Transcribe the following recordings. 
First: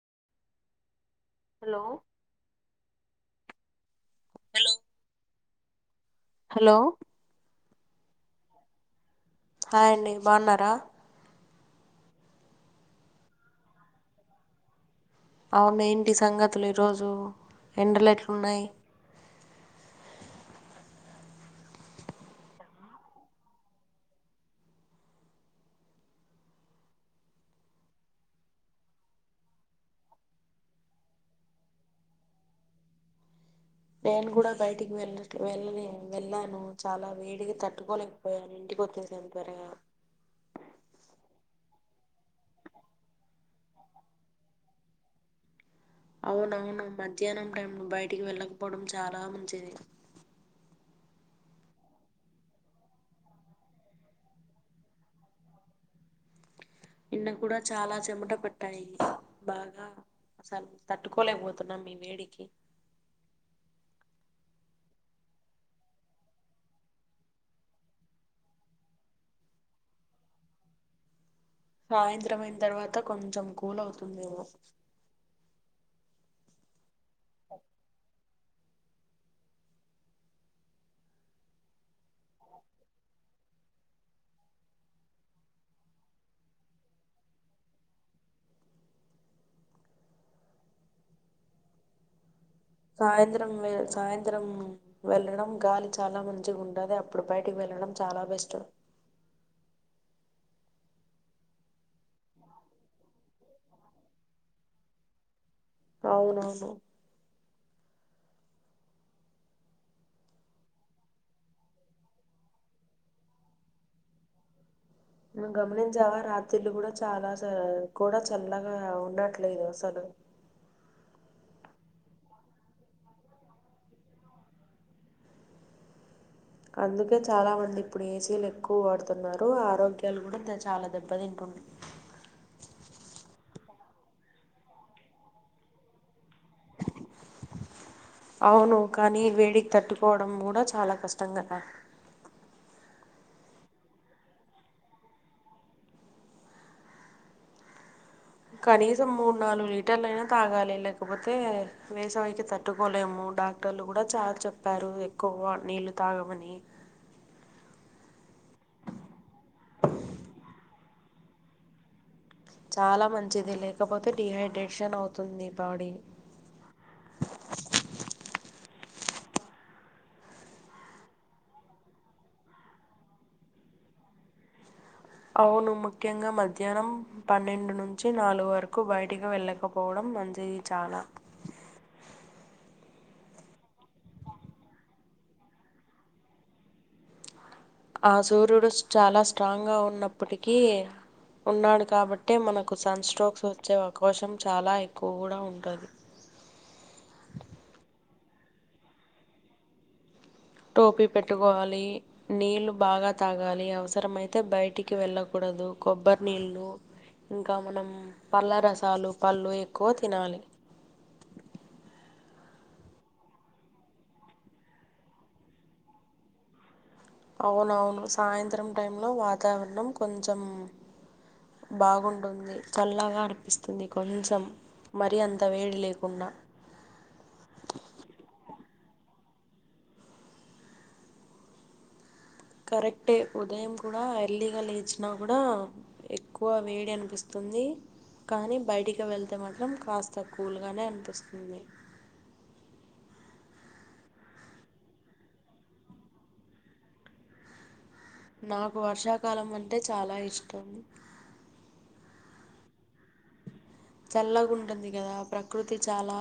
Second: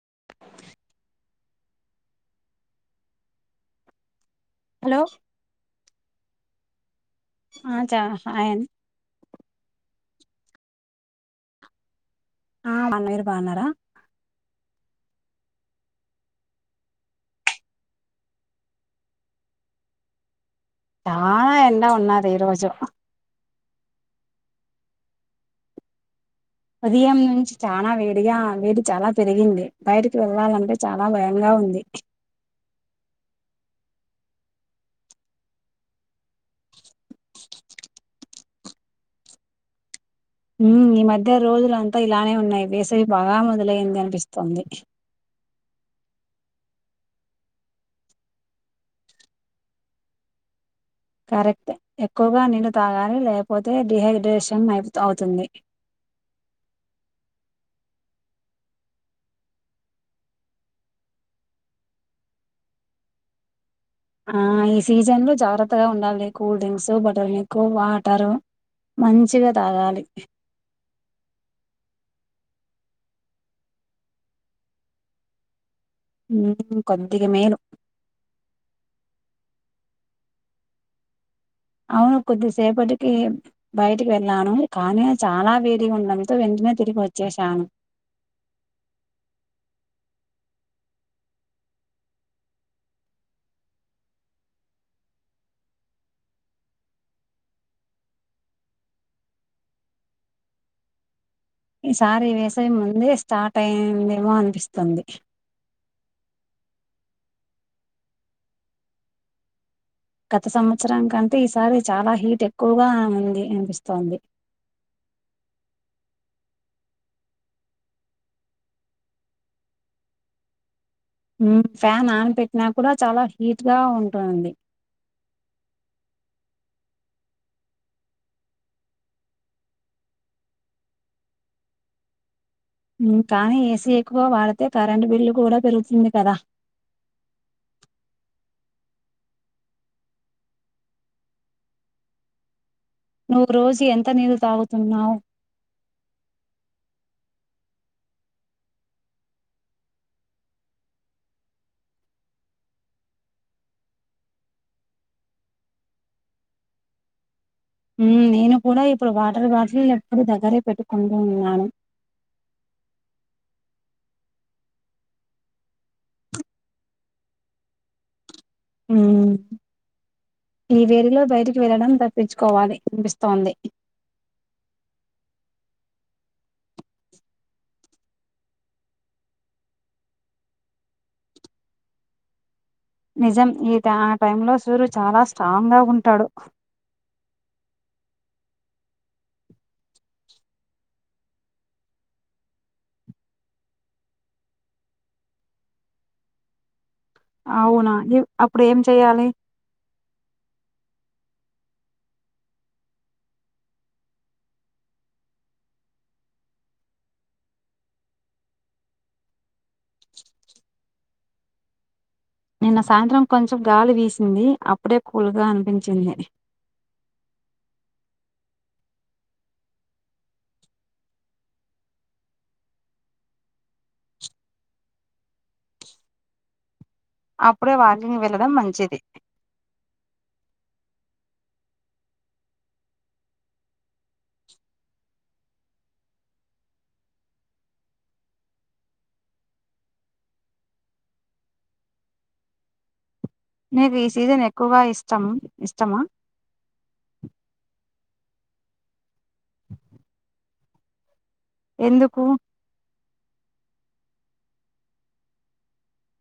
[inaudible] hello hello hello ఆ చ ఆయన్ హాయ్ అండి బాగున్నారా ఆ మీరు బాగున్నారా అవును ఇంటి సంగతులు ఈరోజు ఎండలు ఎట్లున్నాయి చాలా ఎండ ఉన్నది ఈ రోజు ఉదయం నుంచి చానా వేడిగా వేడి చాలా పెరిగింది బయటకి వెళ్ళాలంటే చాలా భయంగా ఉంది [inaudible] నేను కూడా బయటికి వెళ్ళట్లె వెళ్ళే వెళ్ళాను చాలా వేడికి తట్టుకోలేకపోయాను ఇంటి పోతున్నం త్వరగా ఊమ్ ఈ మధ్య రోజులంతా ఇలానే ఉన్నాయి వేసవి బాగా మొదలైంది అనిపిస్తోంది అవునవును మధ్యాహ్నం టైం ను బయటికి వెళ్ళకపోవడం చాలా మంచిది కరెక్టే ఎక్కువగా నీళ్ళు తాగాలి లేకపోతే డిహైడ్రేషన్ అయి అవుతుంది నిన్న కూడా చాలా చెమట పట్టాయి బాగా అసలు తట్టుకోలేకపోతున్నాం ఈ వేడికి ఆ ఈ సీజన్ లో జాగ్రత్తగా ఉండాలి cool drinks butter milk water మంచిగా తాగాలి [inaudible] సాయంత్రం అయిన తర్వాత కొంచెం కూల్ అవుతుందేమో హూమ్ కొద్దిగ మేలు అవును కొద్దిసేపటికి బయటికి వెళ్ళాను కానీ చాలా వేడిగా ఉండంతో వెన్ నే తిరిగి వచ్చేశాను [inaudible] సాయంత్రం వె సాయంత్రం వెళ్ళడం గాలి చాలా మంచిగా ఉంటది అప్పుడు బయటికి వెళ్ళ ఎళ్డం చాలా బెస్ట్ ఈసారి వేసవి ముందే స్టార్ట్ అయ్యిందేమో అనిపిస్తుంది అవునవును గత సంవత్సరం కంటే ఈసారి చాలా హీట్ ఎక్కువగా ఉంది అనిపిస్తోంది [inaudible] నువ్ గమనించావా రాత్రిల్లు కూడా చాలా స కూడా చల్లగా ఉండట్లేదు అసలు [inaudible] ఊమ్ ఫ్యాన్ ఆన్ పెట్టినా కూడా చాలా హీట్ గా ఉంటూంది [inaudible] అందుకే చాలా మంది ఇప్పుడు ఏసీలు ఎక్కువ వాడుతున్నారు ఆరోగ్యాలు కూడా దె చాలా దెబ్బ తింటు [inaudible] ఊ కానీ ఏసీ ఎక్కువ వాడితే కరెంట్ బిల్లు కూడా పెరుగుతుంది కదా అవును కానీ వేడికి తట్టుకోవడం కూడా చాలా కష్టం కదా నువ్వు రోజు ఎంత నీళ్ళు తాగుతున్నావు కనీసం మూడు నాలుగు లీటర్లు అయినా తాగాలి లేకపోతే వేసవికి తట్టుకోలేము డాక్టర్లు కూడ చాలా చెప్పారు ఎక్కువ వా నీళ్లు తాగమని ఊమ్ నేను కూడ ఇప్పుడు వాటర్ బాటిల్ ఎప్పుడు దగ్గరే పెట్టుకుంటూ ఉన్నాను చాలా మంచిది లేకపోతే డిహైడ్రేషన్ అవుతుంది బాడీ [inaudible] ఊం ఈ వేడిలో బయటికి వెళ్ళడం తప్పించుకోవాలి అనిపిస్తోంది [inaudible] అవును ముఖ్యంగా మధ్యాహ్నం పన్నెండు నుంచి నాలుగు వరకు బయటికి వెళ్ళకపోవడం మం ది చాల నిజం ఈట ఆ టైంలో సూర్యుడు చాల స్ట్రాంగ్గా ఉంటాడు ఆ సూర్యుడు చాలా స్ట్రాంగ్గా ఉన్నప్పటికీ ఉన్నాడు కాబట్టే మనకు సన్ స్ట్రోక్స్ వచ్చే అవకాశం చాలా ఎక్కువ కూడా ఉంటాది [inaudible] అవునా అప్పుడు ఏం చెయ్యాలి టోపీ పెట్టుకోవాలి నీళ్ళు బాగా తాగాలి అవసరం అయితే బయటికి వెళ్ళకూడదు కొబ్బరి నీళ్ళు ఇంకా మనం పళ్ళ రసాలు పళ్ళు ఎక్కువ తినాలి నిన్న సాయంత్రం కొంచెం గాలి వీసింది అప్పుడే కూల్గా అనిపించింది అవునవును సాయంత్రం టై లో వాతావరణం కొంచెం బాగుంటుంది చల్లగా అనిపిస్తుంది కొంచెం మరిీ అంత వేడి లేకుండా అప్పుడే వాకింగ్ వెళ్ళడం మంచిది కరెక్టే ఉదయం కూడా ఎర్లీగా లేచిన కూడా ఎక్కువ వేడి అనిపిస్తుంది కానీ బయటికి వెళ్తే మాత్రం కాస్త కూల్గానే అనిపిస్తుంది నీకు ఈ సీజన్ ఎక్కువ ఇష్టం ఇష్టమా నాకు వర్షాకాలం అంటే చాలా ఇష్టం ఎందుకు చల్లగాంటుంది కదా ప్రకృతి చాలా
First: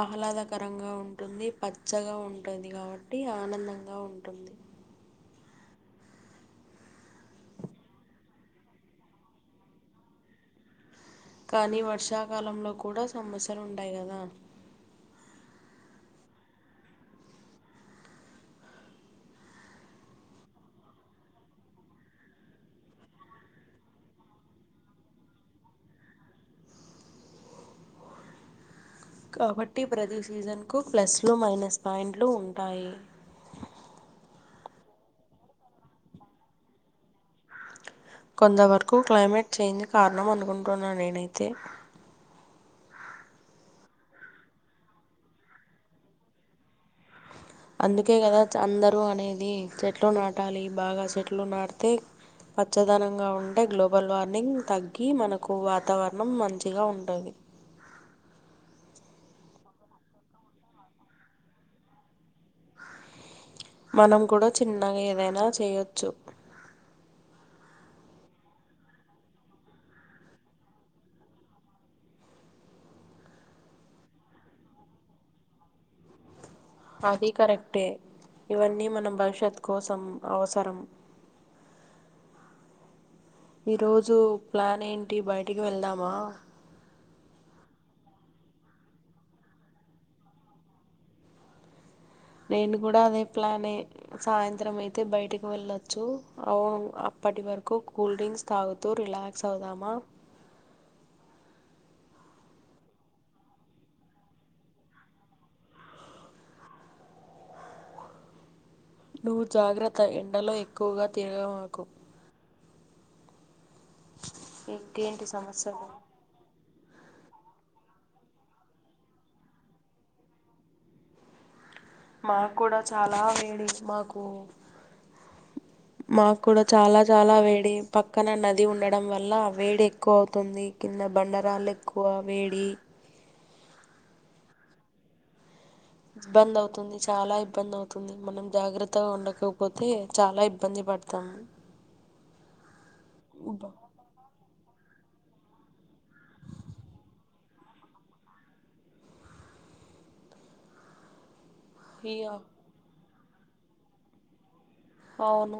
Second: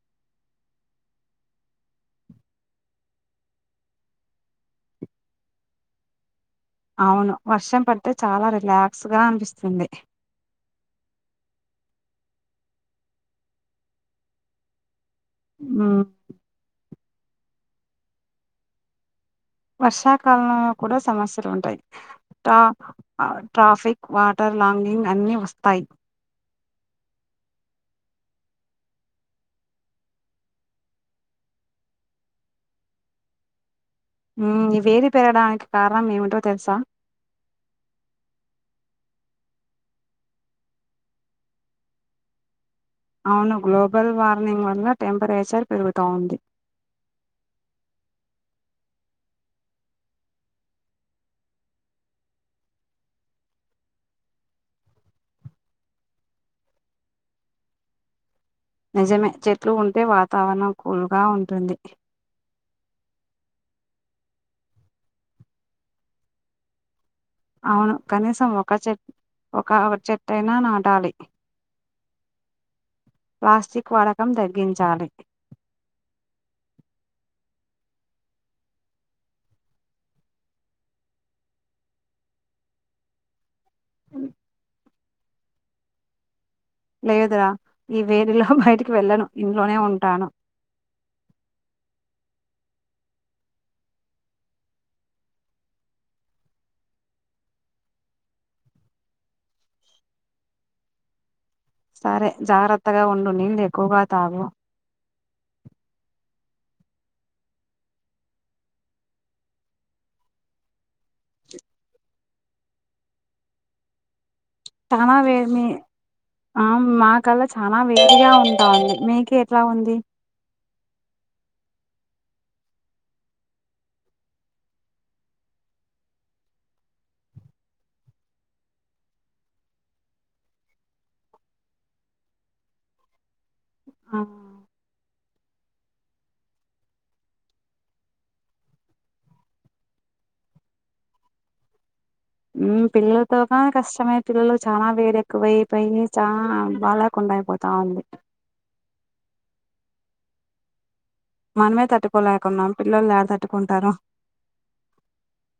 ఆహ్లాదకరంగా ఉంటుంది పచ్చగా ఉంటుంది కాబట్టి ఆనందంగా ఉంటుంది అవును వర్షం పడితే చాలా రిలాక్స్ గా అనిపిస్తుంది కానీ వర్షాకాలంలో కూడా సమస్యలు ఉంటయి కదా మ్మ్ వర్షాకాలంలో కూడా సమస్యలు ఉంటాయి టా ట్రాఫిక్ వాటర్ లాంగింగ్ అన్ని వస్తాయి కాబట్టి ప్రతి సీజన్ కు ప్లస్లు మైనస్ పాయింట్లు ఉంటాయి మ్మ్ ఈ వేడి పెరడానికి కారణం ఏమిటో తెలుసా కొంతవరకు క్లైమేట్ చేంజ్ కారణం అనుకుంటున్నా నేనైతే అవును గ్లోబల్ వార్మింగ్ వల్ల టెంపరేచర్ పెరుగుత ఉంది అందుకే కదా అందరు అనేది చెట్లు నాటాలి బాగా చెట్లు నాటితే పచ్చదనంగా ఉంటే గ్లోబల్ వార్మింగ్ తగ్గి మనకు వాతావరణం మంచిగా ఉంటుంది నిజమే చెట్లు ఉంటే వాతావరణం కూల్గా ఉంటుంది మనం కూడా చిన్నగా ఏదైనా చేయొచ్చు అవును కనీసం ఒక చెట్ ఒక చెట్టైన నాటాలి ప్లాస్టిక్ వడకం తగ్గించాలి అది కరెక్టే ఇవన్నీ మన భవిష్యత్ కోసం అవసరం ఈరోజు ప్లాన్ ఏంటి బయటికి వెళ్దామా లేదు రా ఈ వేడిలో బయటికి వెళ్ళను ఇంట్లోనే ఉంటాను నేను కూడా అదే ప్లానే సాయంత్రం అయితే బయటికి వెళ్ళొచ్చు అవును అప్పటి వరకు కూల్ డ్రింక్స్ తాగుతూ రిలాక్స్ అవుదామా సరే జాగ్రత్తగా ఉండు నీళ్ళు ఎక్కువగా తాగు నువ్వు జాగ్రత్త ఎండలో ఎక్కువగా తిరగ మాకు చానా ఇంకేంటి వేడి మీ సమాచారం ఆ మా కల్లా చాలా వేటిగా ఉంటాంది మీకు ఎట్లా ఉంది మాకు కూడా చాలా వేడి మాకు మాకు కూడా చాలా చాలా వేడి పక్కన నది ఉండడం వల్ల వేడి ఎక్కువ అవుతుంది కింద ద బండరాలు ఎక్కువ వేడి ఆ ఇబ్బంది అవుతుంది చాలా ఇబ్బంది అవుతుంది మనం జాగ్రత్తగా ఉండకపోతే చాలా ఇబ్బంది వత్త మ్మ్ పిల్లలతో నా కష్టమే పిల్లల చాలా వేడేక్కువైపోయి చాలా బాలేకుండా అయిపోతా ఉంది మనమే ఇగ తట్టుకోలేకున్నాం పిల్లొల్లు యాడ తట్టుకుంటారు అవును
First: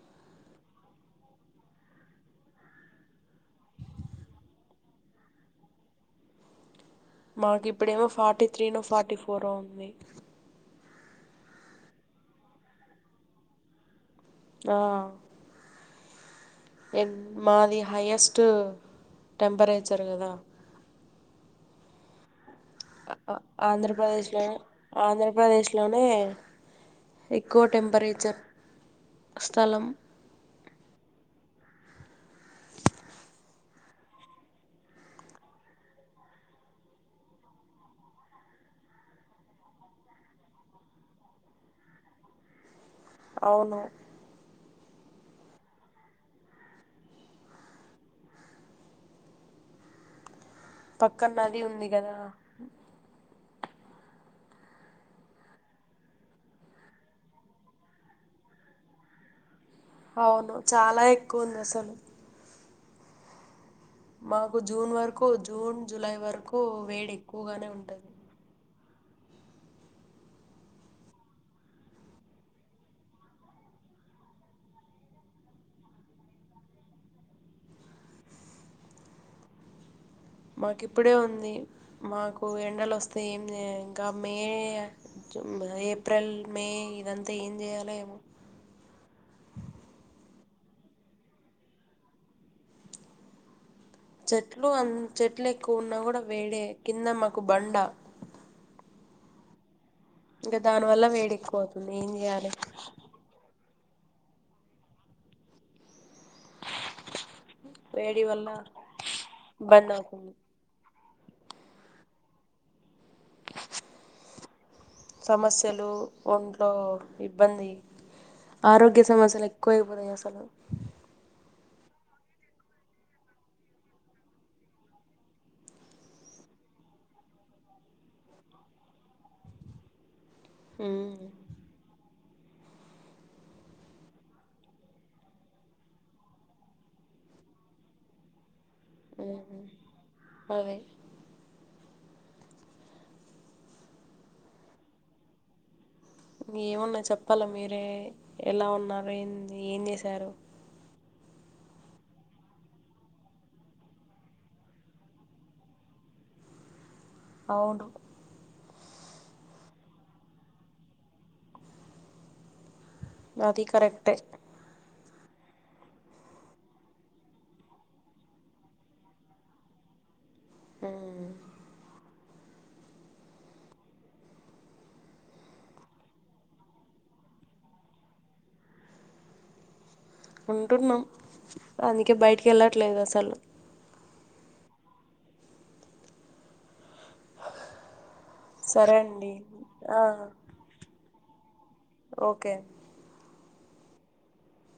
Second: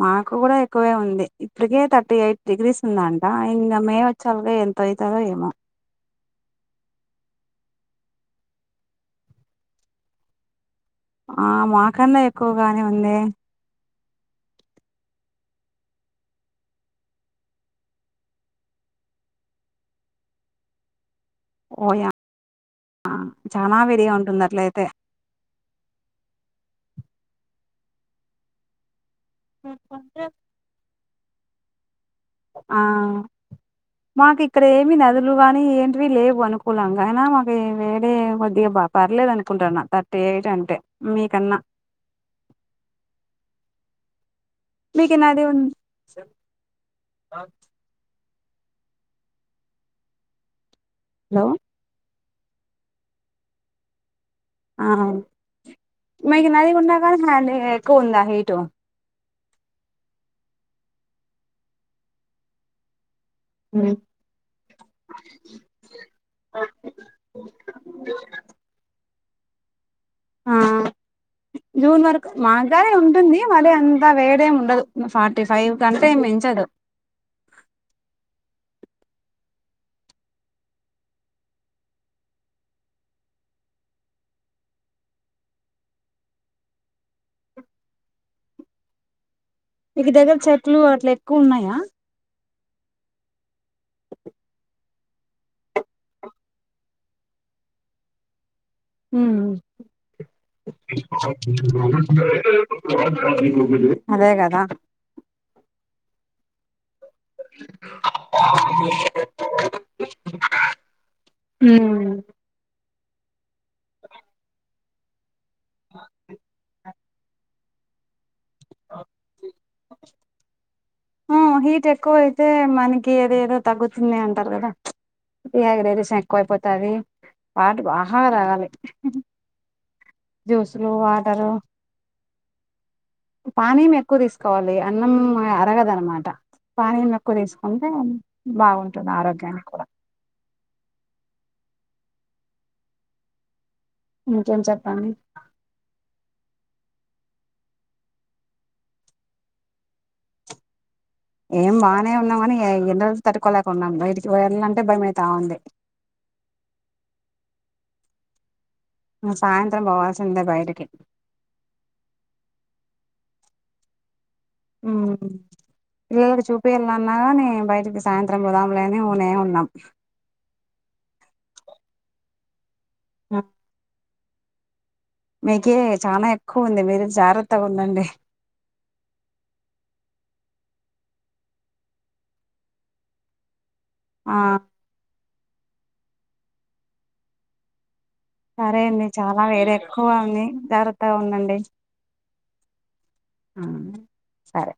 మాకు కూడా ఎక్కువే ఉంది ఇప్పటికే థర్టీ ఎయిట్ డిగ్రీస్ ఉందంట ఇంగా మే వచే సరికి ఎంతయితాదో ఏమో మాకు ఇప్పుడేమో forty three no forty four ఉంది ఆ మాకన్నా ఎక్కువగానే ఉందే ఆ ఎ మాది హైయెస్ట్ టెంపరేచర్ కదా ఓయా చానా వేడిగా ఆంధ్రప్రదేశ్ లో ఉంటుంది ఏమో అట్లయితే ఆంధ్రప్రదేశ్ ఇట్లోనే ఎక్కువ టెంపరేచర్ స్థలం [unintelligible] ఆ మాకు ఇక్కడ ఏమి నదులు కానీ ఏంటివి లేవు అనుకూలంగాఆయినా మాకు వేడే కొద్దిగా పర్లే లేదు అనుకుంటున్న థర్టీ ఎయిట్ అంటే మీకన్నా అవును మీకు నది ఉం పక్కన హలో నది ఉంది కదా ఆహ మీకు నది ఉన్నా కానీ హ్యాండ్ ఎక్కువ ఉందా హీటు అవును చాలా ఎక్కువ ఉంది అసలు మాకు జూన్ వరకు జూన్ జులై వరకు వేడి ఎక్కువగానే ఉంటది ఆ జూన్ వరకు మాగాని ఉంటుంది మరి అంతా వేడేమీ ఉండదు ఫార్టీ ఫైవ్ కంటే మించదు మాకు ఇప్పుడే ఉంది మాకు ఎండలు వస్తే ఏమి ఇంకా మే ఏప్రిల్ మే ఇదంతా ఏం చేయాల ఏమో మీకు దగ్గర చెట్లు అట్లా ఎక్కువ ఉన్నాయా చెట్లు అ చెట్లు ఎక్కువ ఉన్నా కూడా వేడే కింద మాకు బండ ఉమ్ ఇంకా దాని వల్ల వేడి ఎక్కువ అవుతుంది ఏం చేయాలి అదే కదా వేడి వల బన్నకు ఊమ్ సమస్యలు ఒంట్లో ఇబ్బంది ఆరోగ్య సమస్యల కోయి బోని అసలు ఆ హీట్ ఎక్కువ అయితే మనకి ఏదో ఏదో తగ్గుతుంది అంటారు కదా ఇగరే దేశం ఎక్కువైపోతది ఆట బాగా ఆహా రావాలి జ్యూసులు ఉమ్ వాటరు పానీయం ఎక్కువ తీసుకోవాలి అన్నం అరగదన్నమాట పానీయం ఎక్కువ తీసుకుంటే బాగుంటుంది ఆరోగ్యానికి కూడా అవే ఇంకేం చెప్పండి ఏమున్నా చెప్పాలా మీరే ఎలా ఉన్నారు ఏ ఏం చేశారు మేము బానే ఉన్నాం కాని ఎండలు తట్టుకోలేక ఉన్నాం బయటికి వెళ్దామంటే భయమవుతా ఉంది అవును ఇంగ సాయంత్రం పోవాల్సిందే బయకి అది కరెక్ట్ ఏ ఉమ్ వేడి చూపియలనవ్ అని బయటికి సాయంత్రం పోదాములే అని ఊనే ఉన్నాం ఓ ఆ మీకే చానా ఎక్కువ ఉంది మీరు జాగ్రత్తగా ఉండండి ఉంటున్నాం అందుకే బయటికి వెళ్ళట్లేదు అసలు ఆ సరే అండి చాలా వేడీ ఆ, ఎక్కువ ఉంది జాగ్రత్తగా ఉండండి ఓకే ఆ సరే